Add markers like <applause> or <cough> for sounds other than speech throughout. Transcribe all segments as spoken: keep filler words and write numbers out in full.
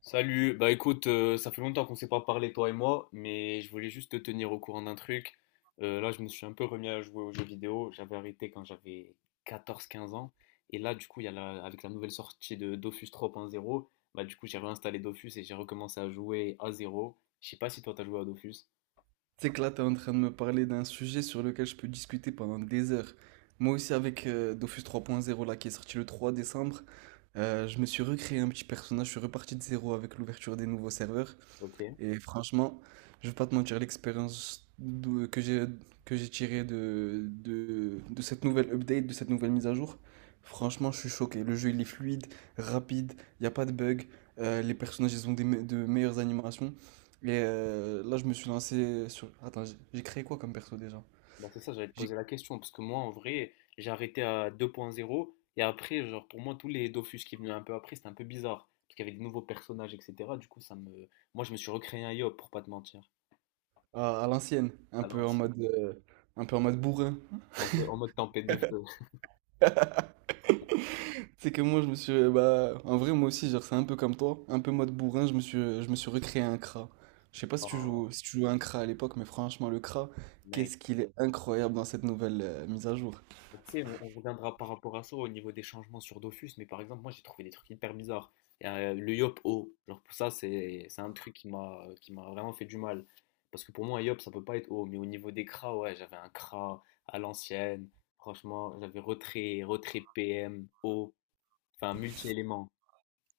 Salut, bah écoute, euh, ça fait longtemps qu'on s'est pas parlé toi et moi, mais je voulais juste te tenir au courant d'un truc. Euh, là, je me suis un peu remis à jouer aux jeux vidéo. J'avais arrêté quand j'avais quatorze, quinze ans. Et là, du coup, il y a la- avec la nouvelle sortie de Dofus trois point zéro, bah du coup, j'ai réinstallé Dofus et j'ai recommencé à jouer à zéro. Je sais pas si toi, t'as joué à Dofus. Tu sais que là, tu es en train de me parler d'un sujet sur lequel je peux discuter pendant des heures. Moi aussi, avec euh, Dofus trois point zéro, là, qui est sorti le trois décembre, euh, je me suis recréé un petit personnage, je suis reparti de zéro avec l'ouverture des nouveaux serveurs. Ok. Et franchement, je vais pas te mentir, l'expérience d'où- que j'ai que j'ai tirée de, de, de cette nouvelle update, de cette nouvelle mise à jour, franchement, je suis choqué. Le jeu, il est fluide, rapide, il n'y a pas de bug, euh, les personnages, ils ont des me- de meilleures animations. Et euh, là, je me suis lancé sur... Attends, j'ai j'ai créé quoi comme perso déjà? Bah, c'est ça, j'allais te J'ai- poser la question, parce que moi, en vrai, j'ai arrêté à deux point zéro, et après, genre, pour moi, tous les Dofus qui venaient un peu après, c'était un peu bizarre, parce qu'il y avait des nouveaux personnages, et cetera. Du coup, ça me... Moi, je me suis recréé un Yop, pour pas te mentir, À, à l'ancienne, un à peu en l'ancienne, mode, euh, un peu en mode bourrin. un peu en mode tempête de feu. <laughs> C'est que moi, je me suis. Bah, en vrai, moi aussi, genre, c'est un peu comme toi. Un peu mode bourrin, je me suis, je me suis recréé un C R A. Je sais pas si tu Oh, joues, si tu jouais un C R A à l'époque, mais franchement, le C R A, mec. qu'est-ce qu'il est incroyable dans cette nouvelle euh, mise à jour. Tu sais, on, on reviendra par rapport à ça au niveau des changements sur Dofus, mais par exemple, moi j'ai trouvé des trucs hyper bizarres. Euh, le yop O, genre pour ça, c'est c'est un truc qui m'a qui m'a vraiment fait du mal. Parce que pour moi, un yop, ça peut pas être O, mais au niveau des cras, ouais, j'avais un cra à l'ancienne, franchement, j'avais retrait, retrait P M, O, enfin multi-éléments.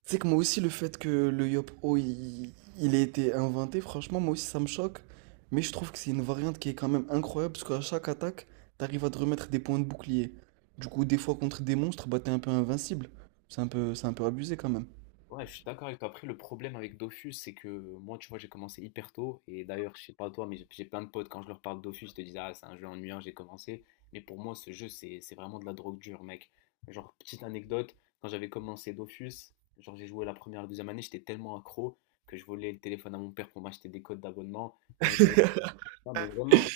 C'est que moi aussi, le fait que le o il, il ait été inventé, franchement, moi aussi, ça me choque. Mais je trouve que c'est une variante qui est quand même incroyable, parce qu'à chaque attaque, t'arrives à te remettre des points de bouclier. Du coup, des fois, contre des monstres, bah, t'es un peu invincible. C'est un peu, c'est un peu abusé quand même. Ouais, je suis d'accord avec toi. Après, le problème avec Dofus, c'est que moi, tu vois, j'ai commencé hyper tôt. Et d'ailleurs, je sais pas toi, mais j'ai j'ai plein de potes, quand je leur parle de Dofus, ils te disent, ah, c'est un jeu ennuyant, j'ai commencé. Mais pour moi, ce jeu, c'est c'est vraiment de la drogue dure, mec. Genre, petite anecdote, quand j'avais commencé Dofus, genre, j'ai joué la première, la deuxième année, j'étais tellement accro que je volais le téléphone à mon père pour m'acheter des codes d'abonnement. Et à- un moment- Non, mais vraiment,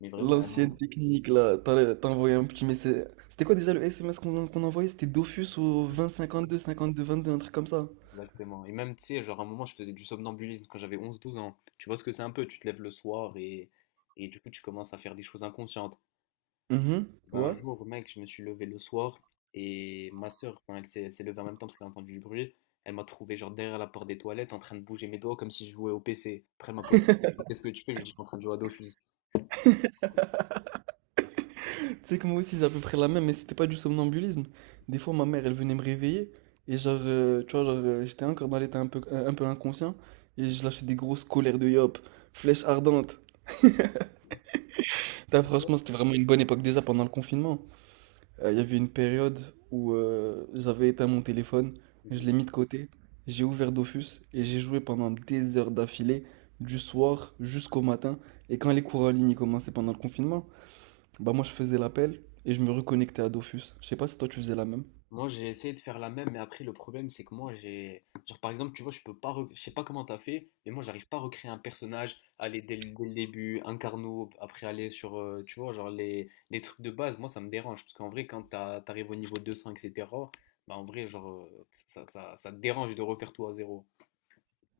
mais vraiment, à un L'ancienne moment. technique, là, t'as t'as envoyé un petit message. C'était quoi déjà le S M S qu'on qu'on envoyait? C'était Dofus au vingt cinquante deux cinquante deux vingt deux, un truc comme ça. Exactement. Et même, tu sais, genre à un moment, je faisais du somnambulisme quand j'avais onze douze ans. Tu vois ce que c'est un peu, tu te lèves le soir et, et du coup, tu commences à faire des choses inconscientes. Mhm, Ben, un ouais. jour, mec, je me suis levé le soir et ma soeur, elle s'est elle s'est levée en même temps parce qu'elle a entendu du bruit. Elle m'a trouvé genre derrière la porte des toilettes en train de bouger mes doigts comme si je jouais au P C. Après, elle m'a posé la question, qu'est-ce que tu fais? Je lui ai dit, je suis en train de jouer à Dofus. Tu sais que moi aussi j'ai à peu près la même, mais c'était pas du somnambulisme. Des fois ma mère elle venait me réveiller et genre, euh, tu vois, genre euh, j'étais encore dans l'état un peu, un, un peu inconscient et je lâchais des grosses colères de yop, flèche ardente. Putain, franchement c'était vraiment une bonne époque déjà pendant le confinement. Euh, Il y avait une période où euh, j'avais éteint mon téléphone, je l'ai mis de côté, j'ai ouvert Dofus et j'ai joué pendant des heures d'affilée, du soir jusqu'au matin. Et quand les cours en ligne ils commençaient pendant le confinement, bah moi je faisais l'appel et je me reconnectais à Dofus. Je sais pas si toi tu faisais la même. Moi, j'ai essayé de faire la même, mais après, le problème, c'est que moi, j'ai. Genre, par exemple, tu vois, je peux pas. re- Je sais pas comment t'as fait, mais moi, j'arrive pas à recréer un personnage, aller dès le, dès le début, un carnot, après aller sur, euh, tu vois, genre les, les trucs de base. Moi, ça me dérange, parce qu'en vrai, quand t'as- t'arrives au niveau deux cents, et cetera, bah, en vrai, genre, euh, ça, ça, ça te dérange de refaire tout à zéro.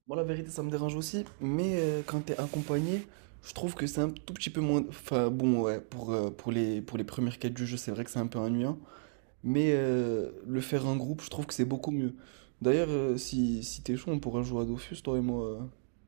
Bon, la vérité, ça me dérange aussi, mais euh, quand t'es accompagné, je trouve que c'est un tout petit peu moins. Enfin, bon, ouais, pour, euh, pour les, pour les premières quêtes du jeu, c'est vrai que c'est un peu ennuyant. Mais euh, le faire en groupe, je trouve que c'est beaucoup mieux. D'ailleurs, euh, si, si t'es chaud, on pourra jouer à Dofus, toi et moi, euh,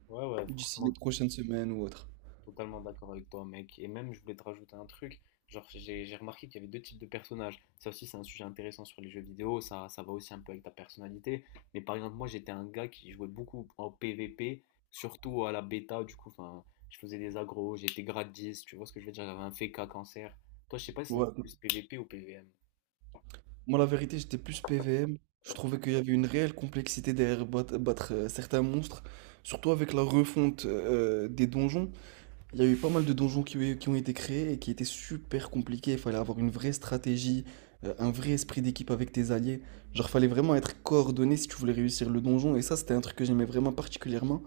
Ouais, ouais, d'ici franchement. les prochaines semaines ou autre. Totalement d'accord avec toi, mec. Et même, je voulais te rajouter un truc. Genre, j'ai j'ai remarqué qu'il y avait deux types de personnages. Ça aussi, c'est un sujet intéressant sur les jeux vidéo. Ça, ça va aussi un peu avec ta personnalité. Mais par exemple, moi, j'étais un gars qui jouait beaucoup en P V P, surtout à la bêta. Du coup, enfin, je faisais des agros, j'étais grade dix. Tu vois ce que je veux dire? J'avais un F K cancer. Toi, je sais pas si c'était Ouais. plus P V P ou P V M. Moi, la vérité, j'étais plus P V M. Je trouvais qu'il y avait une réelle complexité derrière battre, battre, euh, certains monstres. Surtout avec la refonte euh, des donjons. Il y a eu pas mal de donjons qui, ont- qui ont été créés et qui étaient super compliqués. Il fallait avoir une vraie stratégie, euh, un vrai esprit d'équipe avec tes alliés. Genre, fallait vraiment être coordonné si tu voulais réussir le donjon. Et ça, c'était un truc que j'aimais vraiment particulièrement,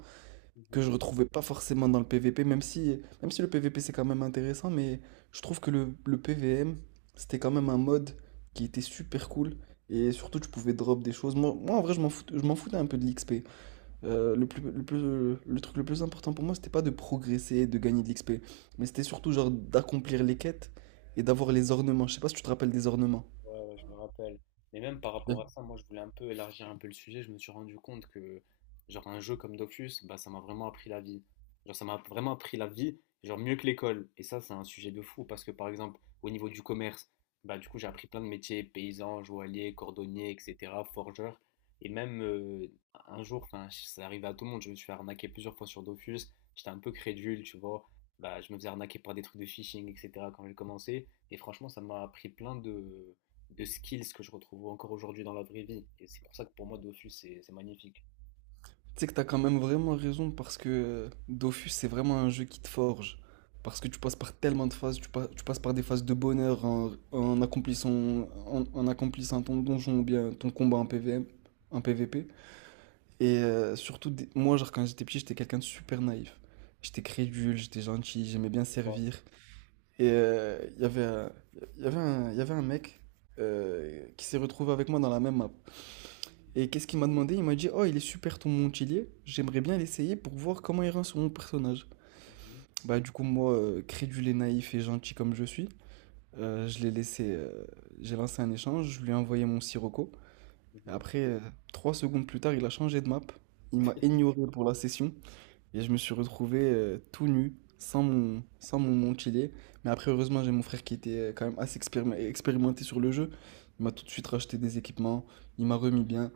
que Mhm. je retrouvais pas forcément dans le P V P, même si, même si le P V P c'est quand même intéressant, mais je trouve que le, le P V M, c'était quand même un mode qui était super cool. Et surtout, tu pouvais drop des choses. Moi, moi, en vrai, je m'en foutais, je m'en foutais un peu de l'X P. Euh, le, plus, le, plus- le truc le plus important pour moi, c'était pas de progresser, de gagner de l'X P. Mais c'était surtout genre d'accomplir les quêtes et d'avoir les ornements. Je sais pas si tu te rappelles des ornements. Ouais, ouais, je me rappelle. Mais même par rapport à ça, moi, je voulais un peu élargir un peu le sujet. Je me suis rendu compte que, genre, un jeu comme Dofus, bah, ça m'a vraiment appris la vie. Genre, ça m'a vraiment appris la vie, genre, mieux que l'école. Et ça, c'est un sujet de fou parce que, par exemple, au niveau du commerce, bah, du coup, j'ai appris plein de métiers, paysan, joaillier, cordonnier, et cetera, forgeur. Et même euh, un jour, enfin, ça arrivait à tout le monde, je me suis fait arnaquer plusieurs fois sur Dofus. J'étais un peu crédule, tu vois. Bah, je me faisais arnaquer par des trucs de phishing, et cetera, quand j'ai commencé. Et franchement, ça m'a appris plein de de skills que je retrouve encore aujourd'hui dans la vraie vie. Et c'est pour ça que pour moi, Dofus, c'est c'est magnifique. Tu sais que t'as quand même vraiment raison parce que euh, Dofus, c'est vraiment un jeu qui te forge. Parce que tu passes par tellement de phases, tu, pa- tu passes par des phases de bonheur en, en accomplissant, en, en accomplissant ton donjon ou bien ton combat en P V M, en P V P. Et euh, surtout, des- moi, genre, quand j'étais petit, j'étais quelqu'un de super naïf. J'étais crédule, j'étais gentil, j'aimais bien Ouais. servir. Et euh, il y avait, un- il y avait un, il y avait un mec euh, qui s'est retrouvé avec moi dans la même map. Et Mhm, qu'est-ce qu'il m'a demandé? Il m'a dit: Oh, il est super ton Montpellier, j'aimerais bien l'essayer pour voir comment il rend sur mon personnage. mhm, Bah, du coup, moi, euh, crédule et naïf et gentil comme je suis, euh, je l'ai laissé. euh, J'ai lancé un échange, je lui ai envoyé mon Sirocco. Et mhm. après, euh, trois secondes plus tard, il a changé de map. Il m'a ignoré pour la session. Et je me suis retrouvé euh, tout nu, sans mon, sans mon mantillet. Mais après, heureusement, j'ai mon frère qui était euh, quand même assez expérime- expérimenté sur le jeu. Il m'a tout de suite racheté des équipements, il m'a remis bien.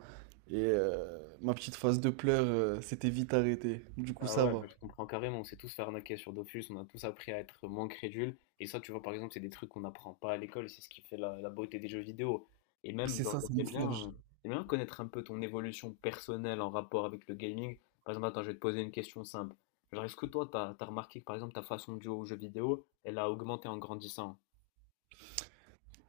Et euh, ma petite phase de pleurs euh, s'était vite arrêtée. Du coup, Bah ça ouais, va. bah je comprends carrément. On s'est tous fait arnaquer sur Dofus, on a tous appris à être moins crédules. Et ça, tu vois, par exemple, c'est des trucs qu'on n'apprend pas à l'école, c'est ce qui fait la, la beauté des jeux vidéo. Et même, C'est genre, ça, ça me j'aimerais forge. bien, j'aimerais bien connaître un peu ton évolution personnelle en rapport avec le gaming. Par exemple, attends, je vais te poser une question simple. Genre, est-ce que toi, t'as, t'as remarqué que, par exemple, ta façon de jouer aux jeux vidéo, elle a augmenté en grandissant?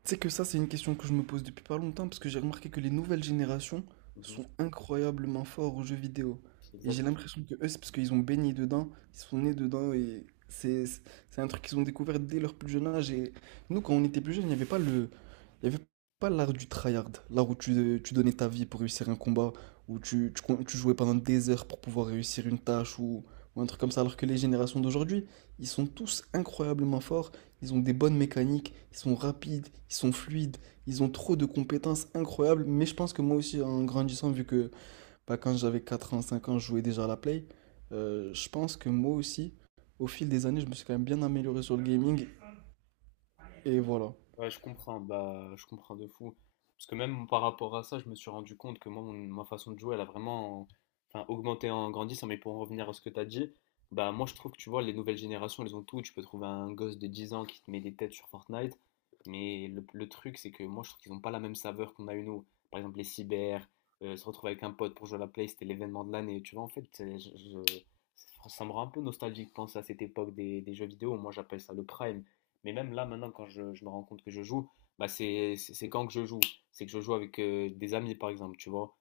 Tu sais que ça, c'est une question que je me pose depuis pas longtemps parce que j'ai remarqué que les nouvelles générations Mhm. sont incroyablement forts aux jeux vidéo. Et j'ai Exactement. l'impression que eux, c'est parce qu'ils ont baigné dedans, ils sont nés dedans et c'est c'est c'est un truc qu'ils ont découvert dès leur plus jeune âge. Et nous, quand on était plus jeunes, il n'y avait pas le, il y avait pas l'art du tryhard, l'art où tu, tu donnais ta vie pour réussir un combat, où tu, tu, con- tu jouais pendant des heures pour pouvoir réussir une tâche ou, ou un truc comme ça. Alors que les générations d'aujourd'hui, ils sont tous incroyablement forts. Ils ont des bonnes mécaniques, ils sont rapides, ils sont fluides, ils ont trop de compétences incroyables. Mais je pense que moi aussi, en grandissant, vu que bah, quand j'avais quatre ans, cinq ans, je jouais déjà à la Play, euh, je pense que moi aussi, au fil des années, je me suis quand même bien amélioré sur le gaming. Et voilà. Ouais, je comprends, bah, je comprends de fou. Parce que même par rapport à ça, je me suis rendu compte que moi, mon- ma façon de jouer, elle a vraiment enfin, augmenté en grandissant. Mais pour en revenir à ce que tu as dit, bah, moi, je trouve que tu vois, les nouvelles générations, elles ont tout. Tu peux trouver un gosse de dix ans qui te met des têtes sur Fortnite. Mais le, le truc, c'est que moi, je trouve qu'ils n'ont pas la même saveur qu'on a eu nous. Par exemple, les cyber, euh, se retrouver avec un pote pour jouer à la Play, c'était l'événement de l'année. Tu vois, en fait, c'est- je- je- ça me rend un peu nostalgique de penser à cette époque des, des jeux vidéo. Moi, j'appelle ça le prime. Mais même là, maintenant, quand je, je me rends compte que je joue, bah c'est c'est- c'est quand que je joue. C'est que je joue avec euh, des amis, par exemple, tu vois.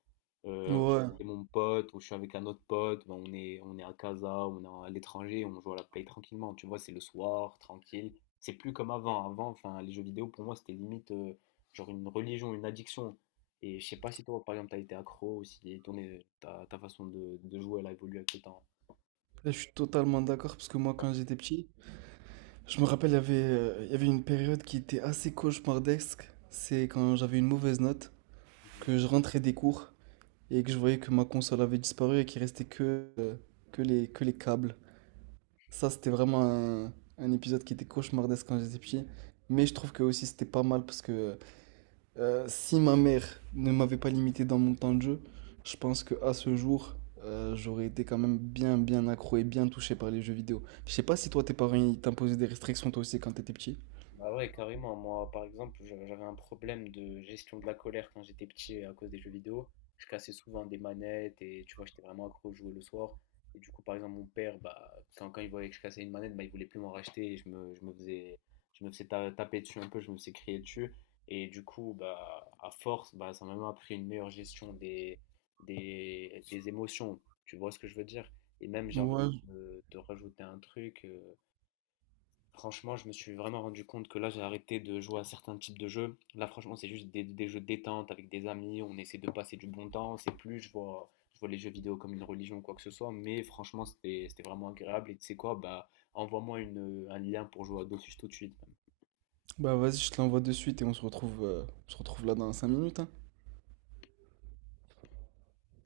Euh, je Ouais, suis là, avec mon pote ou je suis avec un autre pote, bah, on est, on est à casa, on est à l'étranger, on joue à la play tranquillement, tu vois, c'est le soir, tranquille. C'est plus comme avant. Avant, enfin, les jeux vidéo, pour moi, c'était limite euh, genre une religion, une addiction. Et je sais pas si toi, par exemple, t'as été accro ou si ton, euh, ta, ta façon de, de jouer, elle a évolué avec le temps. je suis totalement d'accord, parce que moi, quand j'étais petit, je me rappelle, il y avait, euh, il y avait une période qui était assez cauchemardesque. C'est quand j'avais une mauvaise note, que je rentrais des cours et que je voyais que ma console avait disparu et qu'il restait que, euh, que les, que les câbles. Ça, c'était vraiment un, un épisode qui était cauchemardesque quand j'étais petit. Mais je trouve que aussi c'était pas mal parce que euh, si ma mère ne m'avait pas limité dans mon temps de jeu, je pense que à ce jour, euh, j'aurais été quand même bien, bien accro et bien touché par les jeux vidéo. Je sais pas si toi, tes parents, ils t'imposaient des restrictions toi aussi quand t'étais petit. Bah ouais, carrément. Moi, par exemple, j'a- j'avais un problème de gestion de la colère quand j'étais petit à cause des jeux vidéo. Je cassais souvent des manettes et tu vois, j'étais vraiment accro à jouer le soir. Et du coup, par exemple, mon père, bah, quand, quand il voyait que je cassais une manette, bah, il voulait plus m'en racheter et je me, je me faisais, je me faisais ta- taper dessus un peu, je me faisais crier dessus. Et du coup, bah, à force, bah, ça m'a même appris une meilleure gestion des, des, des émotions. Tu vois ce que je veux dire? Et même, j'ai envie Ouais, de, de rajouter un truc. euh, Franchement, je me suis vraiment rendu compte que là, j'ai arrêté de jouer à certains types de jeux. Là, franchement, c'est juste des, des jeux de détente avec des amis. On essaie de passer du bon temps. C'est plus, je vois, je vois les jeux vidéo comme une religion ou quoi que ce soit. Mais franchement, c'était c'était vraiment agréable. Et tu sais quoi, bah, envoie-moi une- un lien pour jouer à Dofus tout de suite. bah vas-y, je te l'envoie de suite et on se retrouve, euh, on se retrouve là dans cinq minutes, hein.